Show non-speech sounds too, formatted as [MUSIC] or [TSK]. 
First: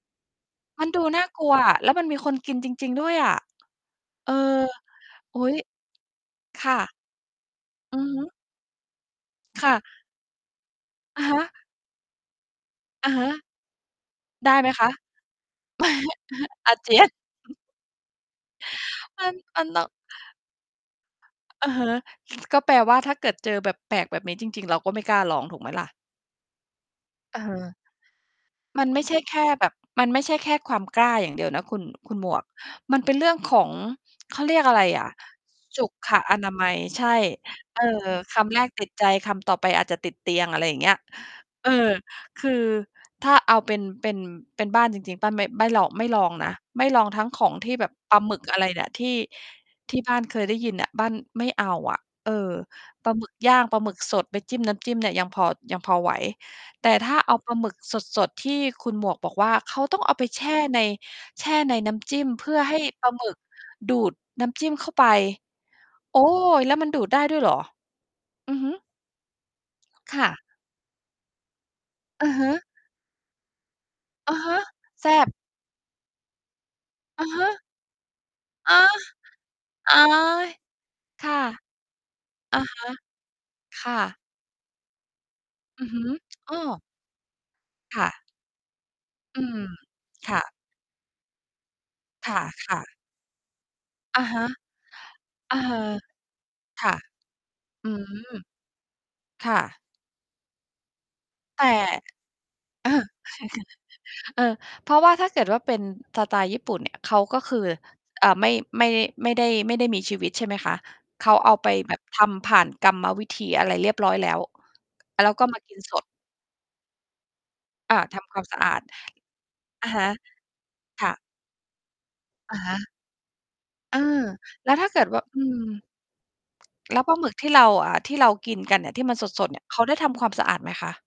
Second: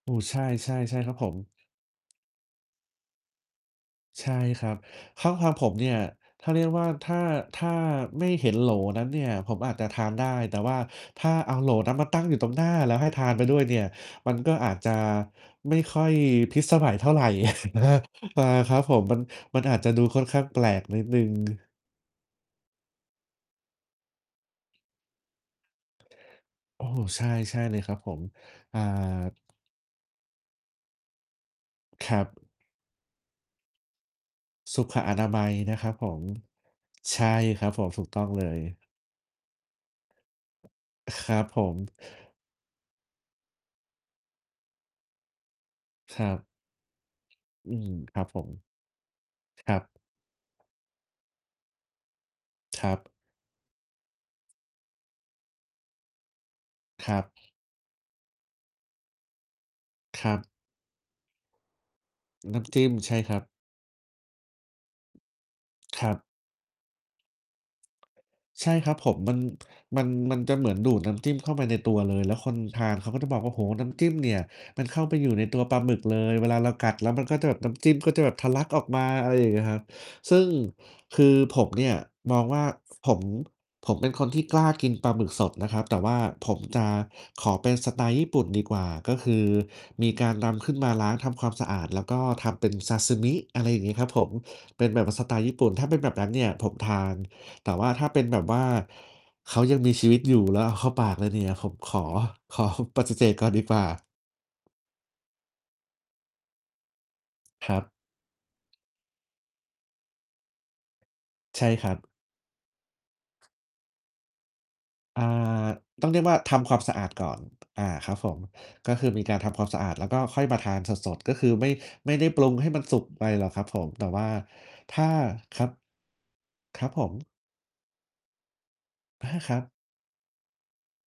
โอ้ ใช่ มันๆ ใช่ดูครับน่ผาม กลัวอะ แล้วมันมีคนกินจริง ๆ ด้วยอะ ใชเอ่อ ครับ ข้างอุ๊ทางย ผมเนี่ย ถ้าเครียก่ว่า ะ ถ้า ถ้าอือฮไม่ึ เห็นโหลนั้นเนี่ย ผมคอ่าจะ จะทานได้ แต่ว่าถอะ้าฮเอะ าโหลนั้นมาตั้งอยู่ตรงหน้า แล้วใหอ้ะทฮานไปะ ด้วยเนี่ย มันไกด็้ไหอมาจคจะะ? ไม่ค่อยพ[CHUCKLES] ิศอสา เมจัยียเท่น าไร [CHUCKLES] อา ครับผม มัน มัน มมัันนอาตจ้อจง ะดูค่อนข้างแปลกนิดหนึ่ง อะฮะ ซ ก็แปลว่า ถ้าเกิดเจอแบบแปลกแบบนี้จริง ๆ เราก็ไม่กล้าลอง ถูกไหมล่ะ? โอ้ ใช่ เใช่อเอ ลยครับผม อ่า มันไม่ใช่แค่แบบ มันไม่ใช่แค่ความกล้าอย่างเดียวนะคุณ คคุรณัหมบ วก มันเป็นเรื่องของ เขาเรียกอะสไรุขอะ อนามัยนสะคุรับผขม อนามัย ใช่ ใช่ครับเอผอ ม ถูกต้องคเลำแรกย ติดใจ คำต่อไปอาจจะติดเตียง อะไรอย่างเงี้ย อ ครับผเออ ม คือถ้าเอาเป็น เป็น เป็นบ้านจริง ๆ บ้านไม่ลอง ไม่คลอรังบ นะ ไม่ลองทั้งของทีอื่แบม บปคลารับหมึผกอะม ไรเนี่ย ที่ ครับ ที่บ้านเคยได้ยินน่ะ บ้านไม่เอาอะ เออ ครับ ปลาหมึกย่าง ปลาหมึกสดไปจิ้มน้ำจิ้มเนี่ย ยังพอ ยังพอไหว แต่คถ้ราัเอาปบ ลาหมึกสด ๆ ที่คุณหมวกบอกว่า เขาต้องเอาคไปรัแชบ ่ใน แช่ในน้ำจิ้ม เพื่นอ้ใำหจ้ิ้ม ปลใาช่หมึคกรับ ดูดน้ำจิ้มเข้าไป ครัโอ๊บ ย แล้วมันดูดได้ด้วยเหรอ? อือใฮชึ ่ครับผม มัน [TSK] มัน ค่มันะ จะเหมือนดูดน้ำจิ้มเข้าไปในตัวเลย อืแล้อวฮคึ นทานเขาก็จะบอกว่า โอ้โฮ น้ำจิ้มเนอี่ะย ฮะ มันเข้าแซไป่อยบ ู่ในตัวปลาหมึกเลย เวลาเรากัดแล้วมอันะก็ฮจะแบบ ะ น้ำจิ้มก็จะแบบทะลักอา ออกมา อะไรอย่างเงี้ยครับ โอ๊ซึ่งย คคื่อะ ผมเนี่ยมองอวะ ่า ฮะ ฝ ผม คผ่ะ มเป็นคนที่กล้ากินปลาหมึกสดนะครัอบ ือแตฮ่ึ ว่าผอ้มอ จะขอเป็นสคไต่ล์ะ ญี่ปุ่นดีกว่า ก็คือือม มีกาคร่นะ ำขึ้นมาล้างทำความสะอาด แล้วก็คทำเป็น่ะ ซๆ าซึมิ อะไรอย่างงี้ครับอผะม ฮะ เป็นแบบว่าสไตล์ญเอี่อ ปุ่น ถ้าเป็นแบบนั้นเนี่ยผมคท่ะ าน แต่ว่อืาถอ ้าเป็นแบบว่าคเข่าะ ยังมีชีวิตอยู่ แล้วเอาเข้าปากเลยเนี่ย แตผ่ มขอ ขอ เออ ปฏ[CHUCKLES] ิเสธก่อนดีกว่า เออ เพราะว่าถ้าเกิดว่าเป็นสไตล์ญี่ปุ่นเนี่ย เขาก็คือ ครับ เอ่อ ไม่ ไม่ ไม่ได้ ไม่ได้มีชีวิต ใช่ไหมคะ? เขาเอาใชไ่ปคแรบับบ ทำผ่านกรรมวิธีอะไรเรียบร้อยแล้ว อ่า แล้วก็ มากินสตด ้องเรียกว่า ทำความสะอาดก่อน อา อา ครัทบผำควม าม สะอาด ก็คือมีการทำความสะออาะด ฮแล้วะ ก็ค่อยมาทานสค่ะ ด ๆ ก็คือไม่ ไม่ได้ปรุองะให้ฮมัะ นสุกไปหรอกครับผม เออ แต่ว่าแล้วถ้าถเก้ิา ดว่า อืคม รับ ครับแลผ้วปลาม หมึกที่เรา อ่า ที่เรากินกันเนี่ย ที่มันสอา ด คๆ รเันี่ย บ เขาได้ทำความสะอาดไหมคะ?